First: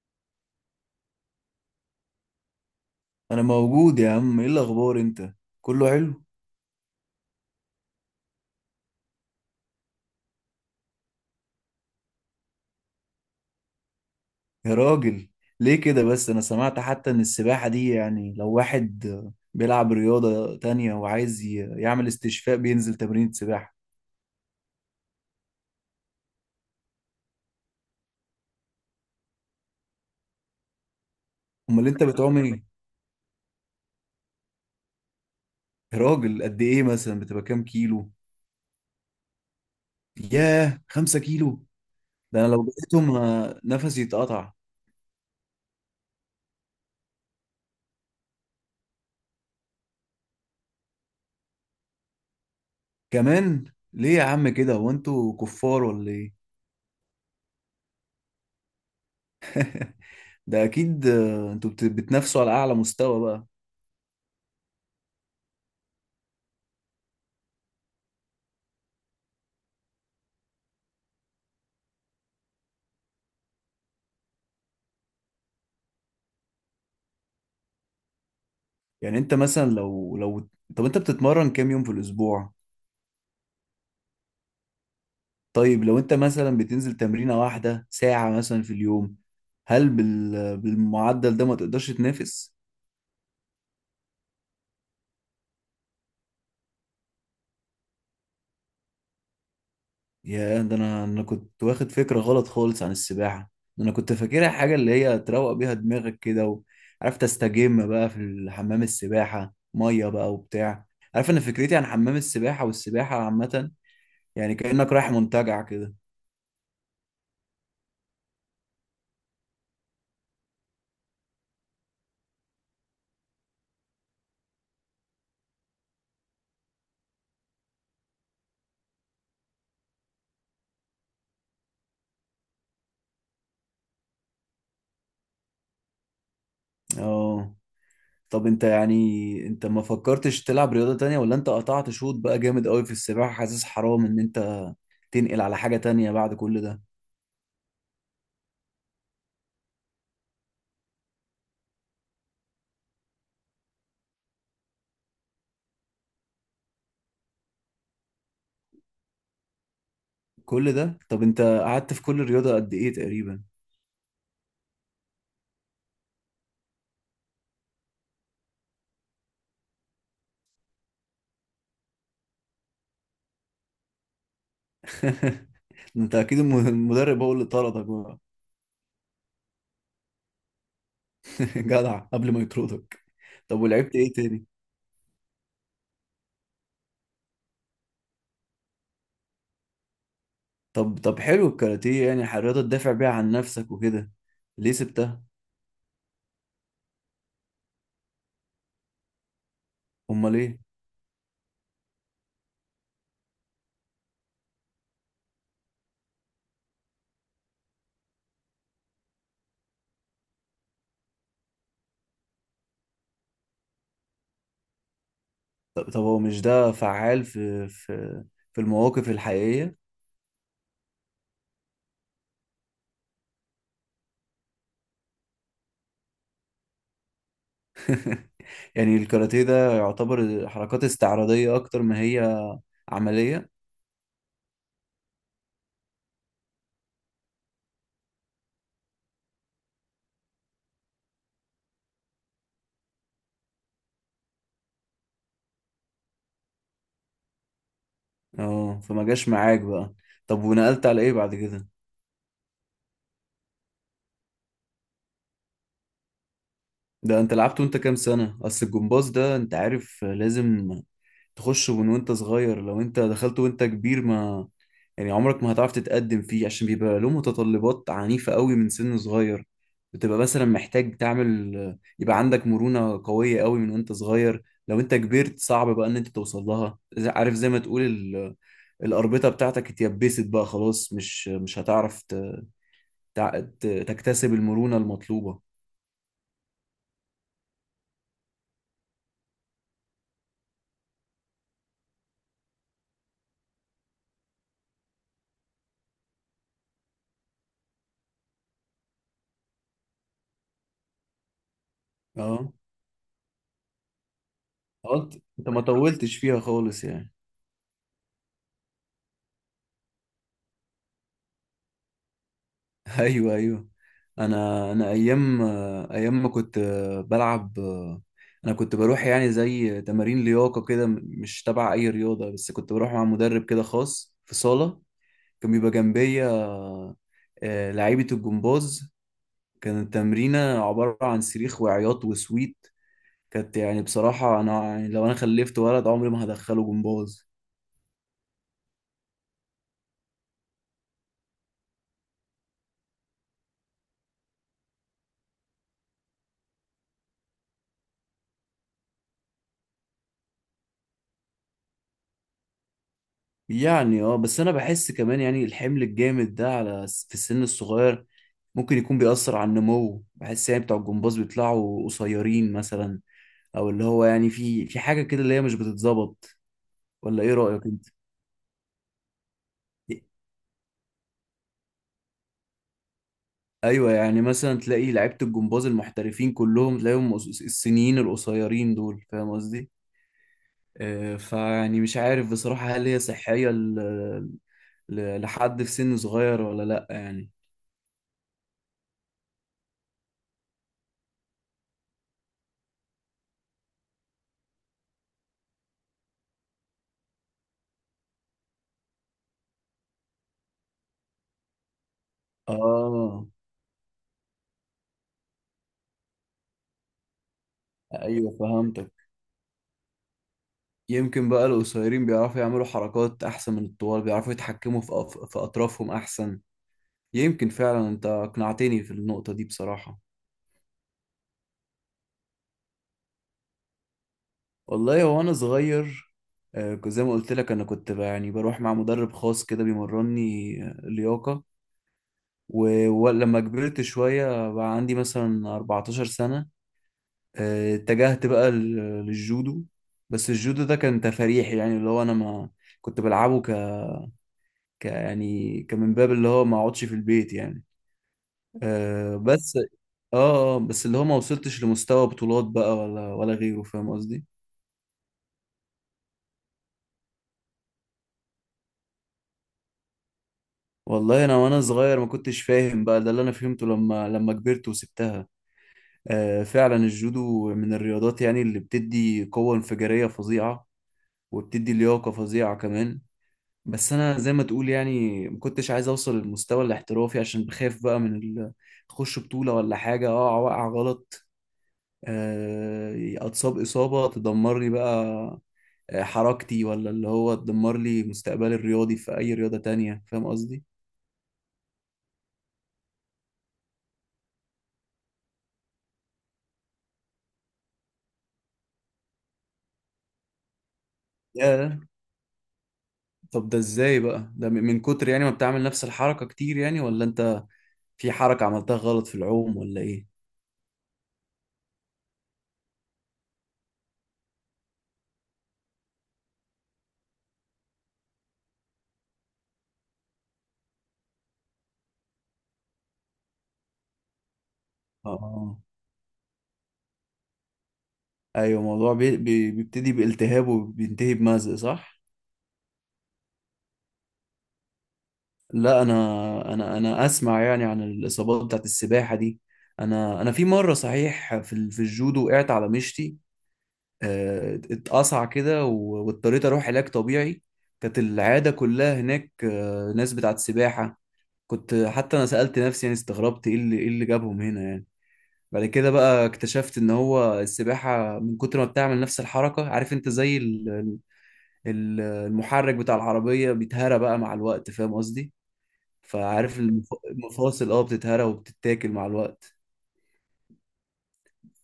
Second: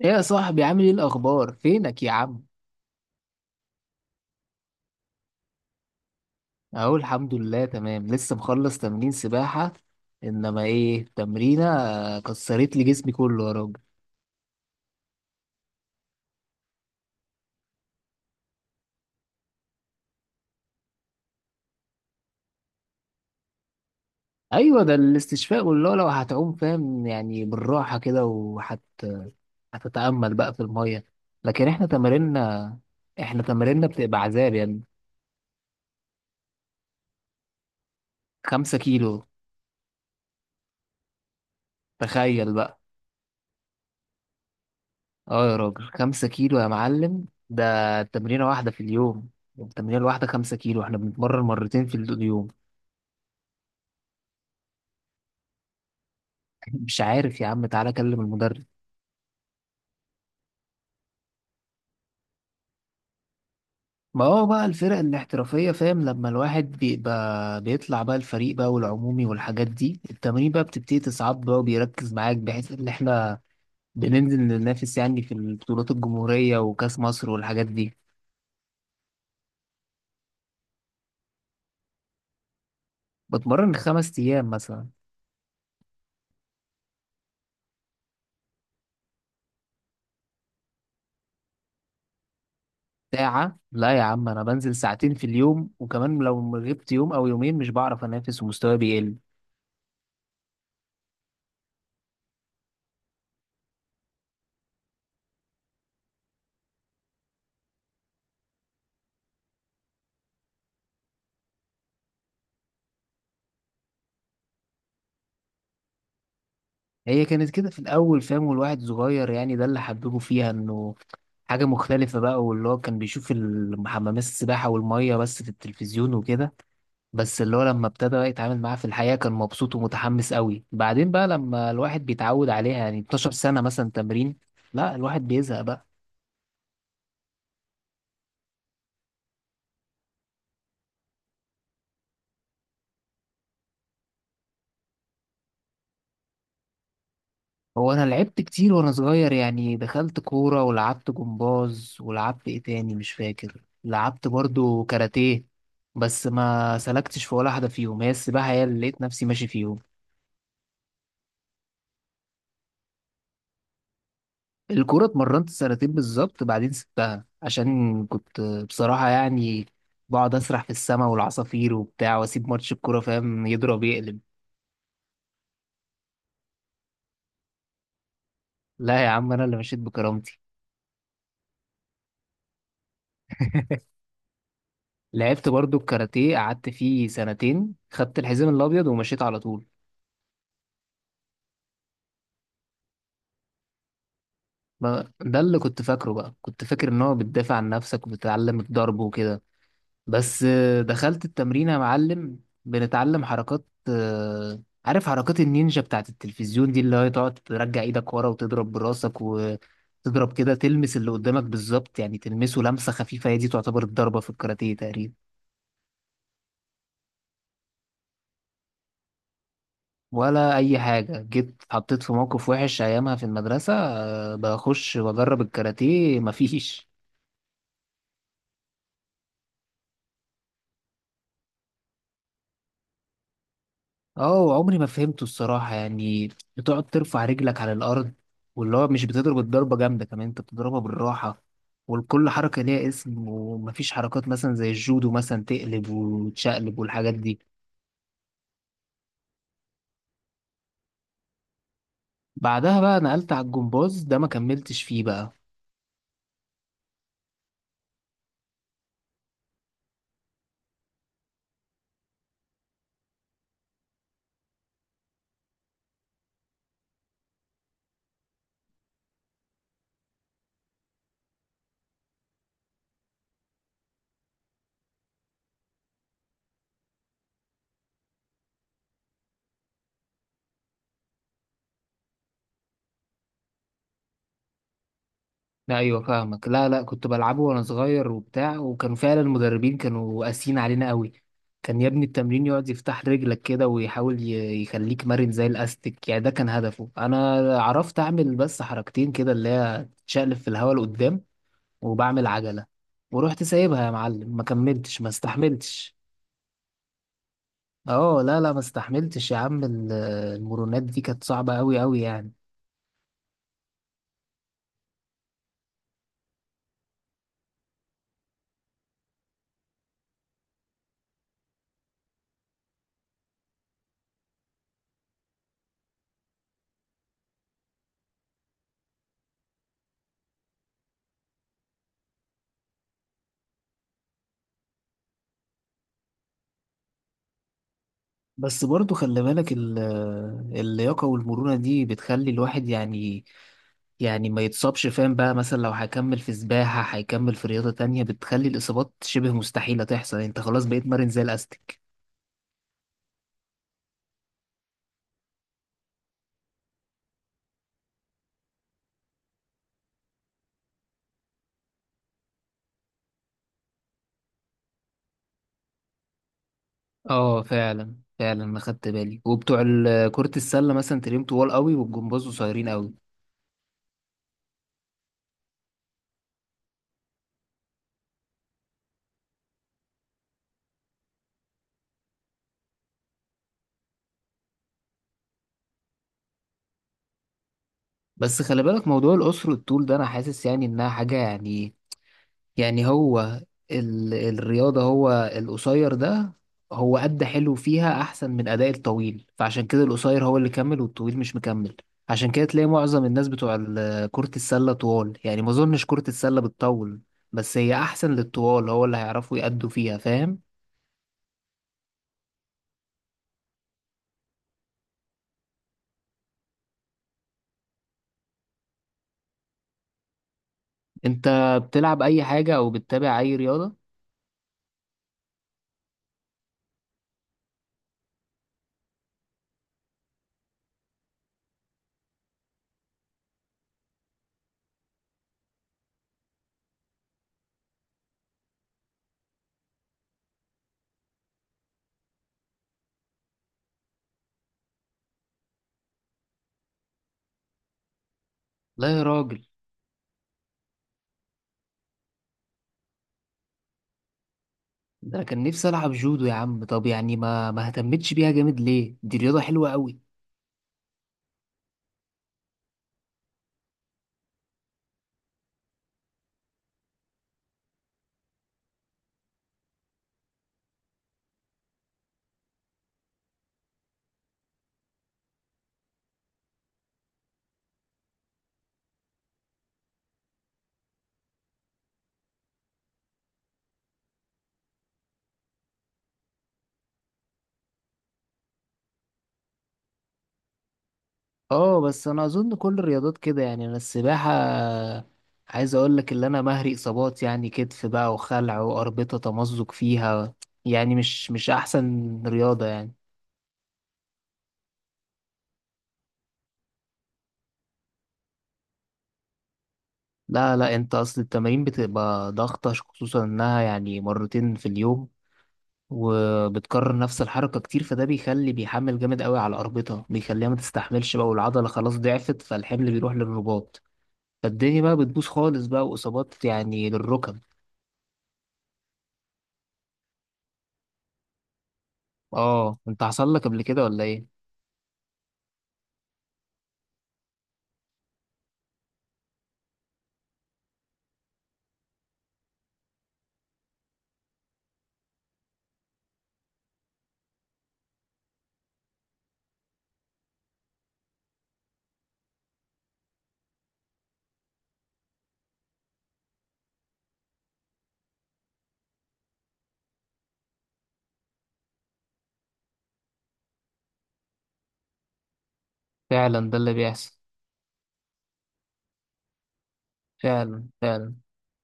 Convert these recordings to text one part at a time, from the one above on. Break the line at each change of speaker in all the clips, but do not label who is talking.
ايه يا صاحبي، عامل ايه الاخبار، فينك يا عم؟
انا موجود يا عم، ايه الاخبار انت؟ كله حلو.
اهو الحمد لله، تمام، لسه مخلص تمرين سباحة. انما ايه تمرينة، كسرت لي جسمي كله يا راجل.
يا راجل، ليه كده بس؟ انا سمعت حتى ان السباحة دي يعني لو واحد بيلعب رياضة تانية وعايز يعمل استشفاء بينزل تمرين سباحة.
ايوه ده الاستشفاء والله، لو هتعوم فاهم يعني بالراحة كده، هتتأمل بقى في المية. لكن احنا
امال انت بتعوم ايه؟
تمارينا، احنا تمارينا بتبقى عذاب يعني.
يا راجل، قد ايه مثلا بتبقى كام كيلو؟
خمسة كيلو،
ياه، خمسة كيلو! ده انا
تخيل
لو
بقى.
بقيتهم نفسي يتقطع.
اه يا راجل، خمسة كيلو يا معلم، ده تمرينة واحدة في اليوم. التمرينة الواحدة خمسة كيلو، احنا بنتمرن مرتين في اليوم.
كمان؟ ليه يا عم كده؟ هو انتوا كفار ولا ايه؟
مش عارف يا عم، تعالى كلم المدرب.
ده اكيد، انتوا بتنافسوا على اعلى مستوى بقى.
ما هو بقى الفرق الاحترافية فاهم، لما الواحد بيبقى بيطلع بقى الفريق بقى والعمومي والحاجات دي، التمرين بقى بتبتدي تصعب بقى وبيركز معاك، بحيث ان احنا بننزل ننافس يعني في البطولات الجمهورية وكأس مصر والحاجات دي.
يعني انت مثلا لو لو طب انت بتتمرن كام يوم في الاسبوع؟
بتمرن خمس أيام مثلا.
طيب لو انت مثلا بتنزل تمرينة واحدة ساعة مثلا في اليوم، هل بالمعدل ده ما تقدرش تنافس؟
ساعة؟ لا يا عم، أنا بنزل ساعتين في اليوم. وكمان لو غبت يوم أو يومين مش بعرف أنافس ومستواي بيقل.
يا، ده انا كنت واخد فكرة غلط خالص عن السباحة. ده انا كنت فاكرها حاجة اللي هي تروق بيها دماغك كده، وعارف تستجم بقى في حمام السباحة، مية بقى وبتاع. عارف، انا فكرتي عن حمام السباحة والسباحة عامة يعني كأنك رايح منتجع كده.
هي كانت كده في الأول فاهم، والواحد صغير يعني، ده اللي حببه فيها إنه حاجة مختلفة بقى، واللي هو كان بيشوف حمامات السباحة والمية بس في التلفزيون وكده. بس اللي هو لما ابتدى بقى يتعامل معاها في الحقيقة كان مبسوط ومتحمس قوي. بعدين بقى لما الواحد بيتعود عليها يعني 12 سنة مثلا تمرين، لا الواحد بيزهق بقى.
اه. طب انت يعني انت ما فكرتش تلعب رياضة تانية؟ ولا انت قطعت شوط بقى جامد قوي في السباحة، حاسس حرام ان انت تنقل على حاجة تانية بعد كل ده؟
هو أنا لعبت كتير وأنا صغير يعني، دخلت كورة ولعبت جمباز ولعبت إيه تاني مش فاكر، لعبت برضو كاراتيه. بس ما سلكتش في ولا حاجة فيهم، هي السباحة هي اللي لقيت نفسي ماشي فيهم.
كل ده؟ طب انت قعدت في كل رياضة قد ايه تقريبا؟
الكورة اتمرنت سنتين بالظبط، بعدين سبتها عشان كنت بصراحة يعني بقعد أسرح في السماء والعصافير وبتاع، وأسيب ماتش الكورة فاهم، يضرب يقلب.
انت اكيد المدرب هو اللي طردك بقى.
لا يا عم، أنا اللي مشيت بكرامتي.
جدع، قبل ما يطردك. طب، ولعبت ايه تاني؟
لعبت برضو الكاراتيه، قعدت فيه سنتين، خدت الحزام الأبيض ومشيت على طول.
طب، حلو الكاراتيه يعني، رياضة تدافع بيها عن نفسك وكده. ليه سبتها؟
ده اللي كنت فاكره بقى، كنت فاكر إن هو بتدافع عن نفسك وبتتعلم الضرب وكده.
امال
بس
ايه؟
دخلت التمرين يا معلم. بنتعلم حركات، عارف حركات النينجا بتاعت التلفزيون دي، اللي هي تقعد ترجع ايدك ورا وتضرب براسك وتضرب كده، تلمس اللي قدامك بالظبط يعني، تلمسه لمسة خفيفة، هي دي تعتبر الضربة في الكاراتيه تقريبا.
طب، هو مش ده فعال في المواقف الحقيقية؟
ولا أي حاجة، جيت اتحطيت في موقف وحش أيامها في المدرسة، بخش وأجرب الكاراتيه، مفيش.
يعني الكاراتيه ده يعتبر حركات استعراضية أكتر ما هي عملية؟
اه، عمري ما فهمته الصراحة يعني. بتقعد ترفع رجلك على الأرض. واللي هو مش بتضرب الضربة جامدة، كمان انت بتضربها بالراحة. والكل حركة ليها اسم، ومفيش حركات مثلا زي الجودو مثلا تقلب وتشقلب والحاجات دي.
اه، فما جاش معاك بقى. طب، ونقلت على إيه بعد كده؟
بعدها بقى نقلت على الجمباز، ده ما كملتش فيه بقى.
ده أنت لعبت وأنت كام سنة؟ أصل الجمباز ده أنت عارف، لازم تخش من وأنت صغير. لو أنت دخلت وأنت كبير، ما يعني عمرك ما هتعرف تتقدم فيه، عشان بيبقى له متطلبات عنيفة قوي من سن صغير. بتبقى مثلا محتاج تعمل، يبقى عندك مرونة قوية قوي من وانت صغير. لو انت كبرت صعب بقى ان انت توصل لها، عارف زي ما تقول الأربطة بتاعتك اتيبست بقى خلاص، مش هتعرف تكتسب المرونة المطلوبة.
لا، ايوه فاهمك، لا، لا، كنت بلعبه وانا صغير وبتاع، وكانوا فعلا المدربين كانوا قاسيين علينا قوي. كان يا ابني التمرين يقعد يفتح رجلك كده ويحاول يخليك مرن زي الاستيك يعني، ده كان هدفه. انا عرفت اعمل بس حركتين كده، اللي هي تشقلب في الهواء لقدام، وبعمل
اه.
عجلة. ورحت سايبها يا معلم، ما كملتش، ما
انت ما
استحملتش.
طولتش فيها خالص يعني.
اه، لا، لا، ما استحملتش يا عم، المرونات دي كانت صعبة قوي قوي يعني.
ايوه، ايوه. انا ايام ما كنت بلعب. انا كنت بروح يعني زي تمارين لياقه كده، مش تبع اي رياضه، بس كنت بروح مع مدرب كده خاص في صاله، كان بيبقى جنبيا لعيبه الجمباز. كانت التمرينه عباره عن صريخ وعياط وسويت. كانت يعني بصراحه انا، يعني لو انا خلفت ولد عمري ما هدخله جمباز.
بس برضو خلي بالك اللياقة والمرونة دي بتخلي الواحد يعني ما يتصابش فاهم بقى، مثلا لو هيكمل في سباحة هيكمل في رياضة تانية، بتخلي الإصابات شبه مستحيلة تحصل، انت خلاص بقيت مرن زي الأستك.
يعني اه، بس انا بحس كمان يعني الحمل الجامد ده على في السن الصغير ممكن يكون بيأثر على النمو. بحس يعني بتوع الجمباز بيطلعوا قصيرين مثلا، او اللي هو يعني في حاجة كده اللي هي مش بتتظبط، ولا ايه
اه،
رأيك انت؟
فعلا فعلا انا خدت بالي، وبتوع كرة السلة مثلا تلاقيهم طوال قوي، والجمباز قصيرين قوي.
ايوه، يعني مثلا تلاقي لعيبة الجمباز المحترفين كلهم تلاقيهم السنيين القصيرين دول، فاهم قصدي؟ فيعني مش عارف بصراحة، هل هي صحية لحد في سن صغير ولا لأ يعني؟
بس خلي بالك موضوع القصر والطول ده، انا حاسس يعني انها حاجة يعني هو الرياضة، هو القصير ده هو أدى حلو فيها أحسن من أداء الطويل، فعشان كده القصير هو اللي كمل والطويل مش مكمل. عشان كده تلاقي معظم
اه،
الناس بتوع كرة السلة طوال يعني، ما أظنش كرة السلة بتطول. بس هي أحسن
ايوه
للطوال، هو
فهمتك.
اللي هيعرفوا يأدوا فيها فاهم.
يمكن بقى القصيرين بيعرفوا يعملوا حركات أحسن من الطوال، بيعرفوا يتحكموا في أطرافهم أحسن. يمكن فعلا، أنت أقنعتني في النقطة دي بصراحة.
أنت بتلعب أي حاجة أو بتتابع أي رياضة؟
والله هو أنا صغير، زي ما قلت لك أنا كنت بقى يعني بروح مع مدرب خاص كده بيمرني لياقة. ولما كبرت شوية بقى عندي مثلا 14 سنة، اتجهت بقى للجودو. بس الجودو ده كان تفريحي يعني اللي هو أنا ما كنت بلعبه يعني كمن باب اللي هو ما أقعدش في البيت يعني.
لا يا
آه
راجل.
بس اه آه، بس اللي هو ما وصلتش لمستوى بطولات بقى ولا غيره، فاهم قصدي.
ده أنا كان نفسي ألعب جودو يا عم، طب يعني ما اهتمتش بيها جامد ليه؟ دي رياضة حلوة أوي.
والله انا وانا صغير ما كنتش فاهم بقى. ده اللي انا فهمته لما كبرت وسبتها. آه، فعلا الجودو من الرياضات يعني اللي بتدي قوة انفجارية فظيعة، وبتدي لياقة فظيعة كمان. بس انا زي ما تقول، يعني ما كنتش عايز اوصل للمستوى الاحترافي، عشان بخاف بقى من اخش بطولة ولا حاجة اقع وقع غلط، اتصاب اصابة تدمرني بقى حركتي، ولا اللي هو تدمر لي مستقبلي الرياضي في اي رياضة تانية، فاهم قصدي.
اه بس انا اظن كل الرياضات كده يعني، انا السباحه عايز اقول لك اللي انا مهري اصابات يعني، كتف بقى وخلع واربطه تمزق فيها. يعني مش
يا،
احسن رياضه يعني.
طب ده ازاي بقى؟ ده من كتر يعني ما بتعمل نفس الحركة كتير يعني، ولا انت في حركة عملتها غلط في العوم ولا ايه؟
لا، لا، انت اصل التمارين بتبقى ضغطه، خصوصا انها يعني مرتين في اليوم، وبتكرر نفس الحركه كتير، فده بيخلي بيحمل جامد قوي على الاربطه، بيخليها ما تستحملش بقى، والعضله خلاص ضعفت فالحمل بيروح للرباط. فالدنيا بقى بتبوظ
اه،
خالص بقى، واصابات يعني للركب.
ايوه، الموضوع بيبتدي بالتهاب وبينتهي بمزق، صح؟
اه، انت حصل لك قبل كده ولا ايه؟
لا، انا اسمع يعني عن الاصابات بتاعت السباحة دي. انا في مرة صحيح في الجودو وقعت على مشتي، اتقطع كده، واضطريت اروح علاج طبيعي. كانت العياده كلها هناك ناس بتاعت سباحه. كنت حتى انا سالت نفسي، يعني استغربت، ايه اللي جابهم هنا يعني. بعد كده بقى اكتشفت ان هو السباحه من كتر ما بتعمل نفس الحركه، عارف انت، زي المحرك بتاع العربيه بيتهرى بقى مع الوقت، فاهم قصدي.
فعلا، ده
فعارف،
اللي بيحصل،
المفاصل بتتهرى وبتتاكل مع الوقت.
فعلا فعلا.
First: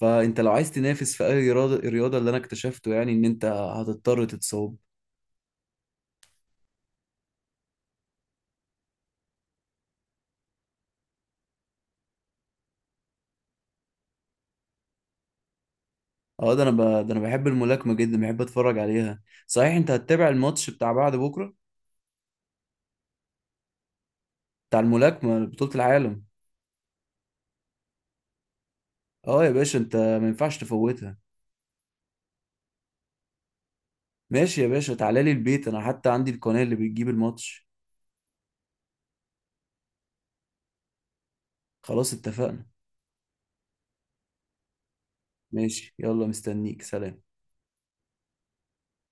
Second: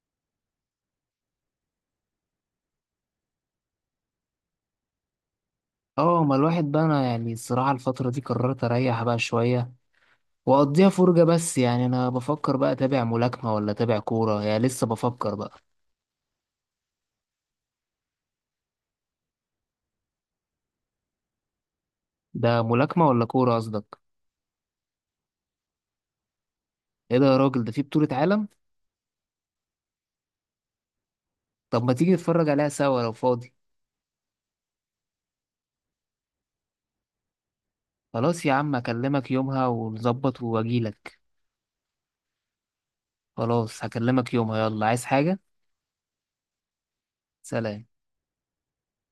فانت لو عايز تنافس في اي رياضه، الرياضه اللي انا اكتشفته يعني ان انت هتضطر تتصاب.
اه، ما الواحد بقى انا يعني، الصراحه الفتره دي قررت اريح بقى شويه، واقضيها فرجه بس، يعني انا بفكر بقى اتابع ملاكمه ولا اتابع كوره، يعني لسه بفكر بقى.
اه، ده انا بحب الملاكمه جدا، بحب اتفرج عليها. صحيح، انت هتتابع الماتش بتاع بعد بكره؟
ده ملاكمه ولا كوره قصدك؟
بتاع الملاكمه، بطوله العالم.
ايه ده يا راجل، ده في بطوله عالم؟
اه يا باشا، انت ما ينفعش تفوتها.
طب ما تيجي نتفرج عليها سوا لو فاضي؟
ماشي يا باشا، تعالى لي البيت، انا حتى عندي القناه اللي بتجيب الماتش.
خلاص يا عم، اكلمك يومها ونظبط واجيلك.
خلاص، اتفقنا.
خلاص، هكلمك يومها، يلا عايز حاجه؟
ماشي، يلا مستنيك. سلام.
سلام.